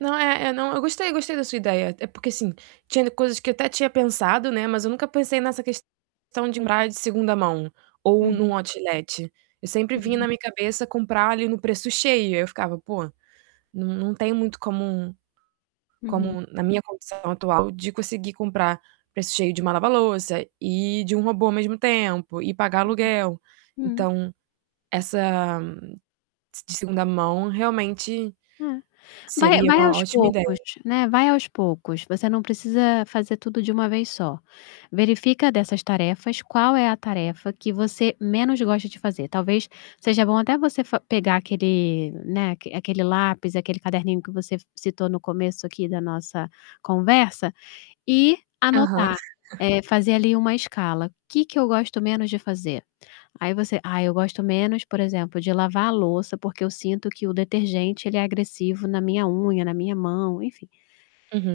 Não é é não, eu gostei, gostei da sua ideia. É porque, assim, tinha coisas que eu até tinha pensado, né, mas eu nunca pensei nessa questão de comprar de 2ª mão, ou Uhum. em um outlet. Eu sempre vinha Uhum. na minha cabeça comprar ali no preço cheio. Aí, eu ficava: "Pô, não não tenho muito como Uhum. como na minha condição atual de conseguir comprar preço cheio de uma lava-louça e de um robô ao mesmo tempo, e pagar Uhum, aluguel". hum. Então, essa, de de 2ª mão, realmente, É. Vai seria vai uma aos ótima poucos, ideia. né, vai aos poucos. Você não precisa fazer tudo de uma vez só. Verifica dessas tarefas qual é a tarefa que você menos gosta de fazer. Talvez seja bom até você fa pegar aquele, né, aquele lápis, aquele caderninho que você citou no começo aqui da nossa conversa, e Aham. anotar, eh, fazer ali uma escala: "Que que eu gosto menos de fazer?", aí você, "Ah, eu gosto menos, por exemplo, de lavar a louça, porque eu sinto que o detergente, ele é agressivo na minha unha, na minha mão", enfim.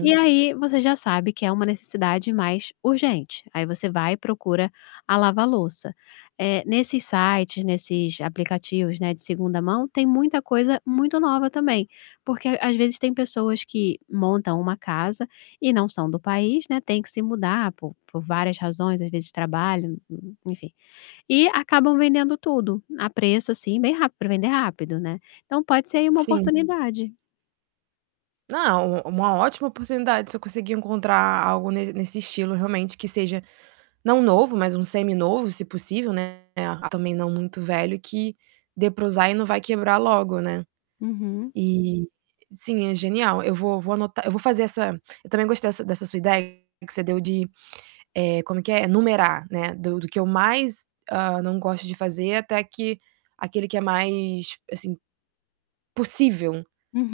E aí você já sabe que é uma necessidade mais urgente. Aí você vai e procura a lava-louça. Eh, nesses sites, nesses aplicativos, né, de 2ª mão, tem muita coisa muito nova também, porque às vezes tem pessoas que montam uma casa e não são do país, né, têm que se mudar por por várias razões, às vezes de trabalho, enfim, e acabam vendendo tudo, a preço, assim bem rápido para vender rápido, né? Então pode ser aí uma Sim. oportunidade. Não, u uma ótima oportunidade, se eu conseguir encontrar algo nes nesse estilo, realmente, que seja, não novo, mas um semi-novo, se possível, né. Ah também não muito velho, que dê para usar e não vai quebrar logo, né. Uhum. E, sim, é genial. Eu vou vou anotar eu vou fazer essa eu também gostei dessa dessa sua ideia que você deu de, eh, como é que é? Numerar, né. Do do que eu mais, hã, não gosto de fazer até que aquele que é mais, assim, possível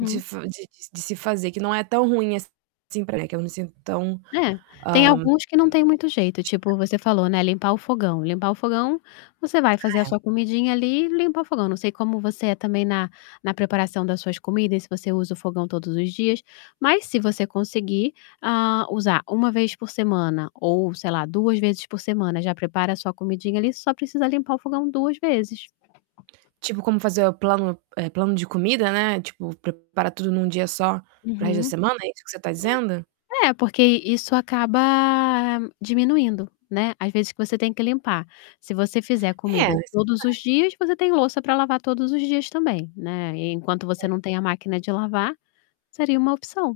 de f de de de se fazer, que não é tão ruim assim, para que eu não me sinta tão, É, tem hã, hum, alguns que não tem muito jeito frustrada. tipo você falou, né, limpar o fogão limpar o fogão você vai fazer a Ah, sua é. comidinha ali e limpar o fogão. Não sei como você é também na na preparação das suas comidas, se você usa o fogão todos os dias, mas se você conseguir, hã, usar 1 vez por semana, ou sei lá 2 vezes por semana, já prepara a sua comidinha ali só precisa limpar o fogão 2 vezes. Tipo, como fazer, eh, o plano eh, plano de comida, né, tipo preparar tudo em 1 dia só, para resto da Uhum, semana, é isso que você está dizendo? é. É porque i isso acaba diminuindo, né, as vezes que você tem que limpar. Se você fizer É, comida isso é todos os verdade. dias, você tem louça para lavar todos os dias também, né. E enquanto você É. não tem a máquina de lavar, seria uma opção.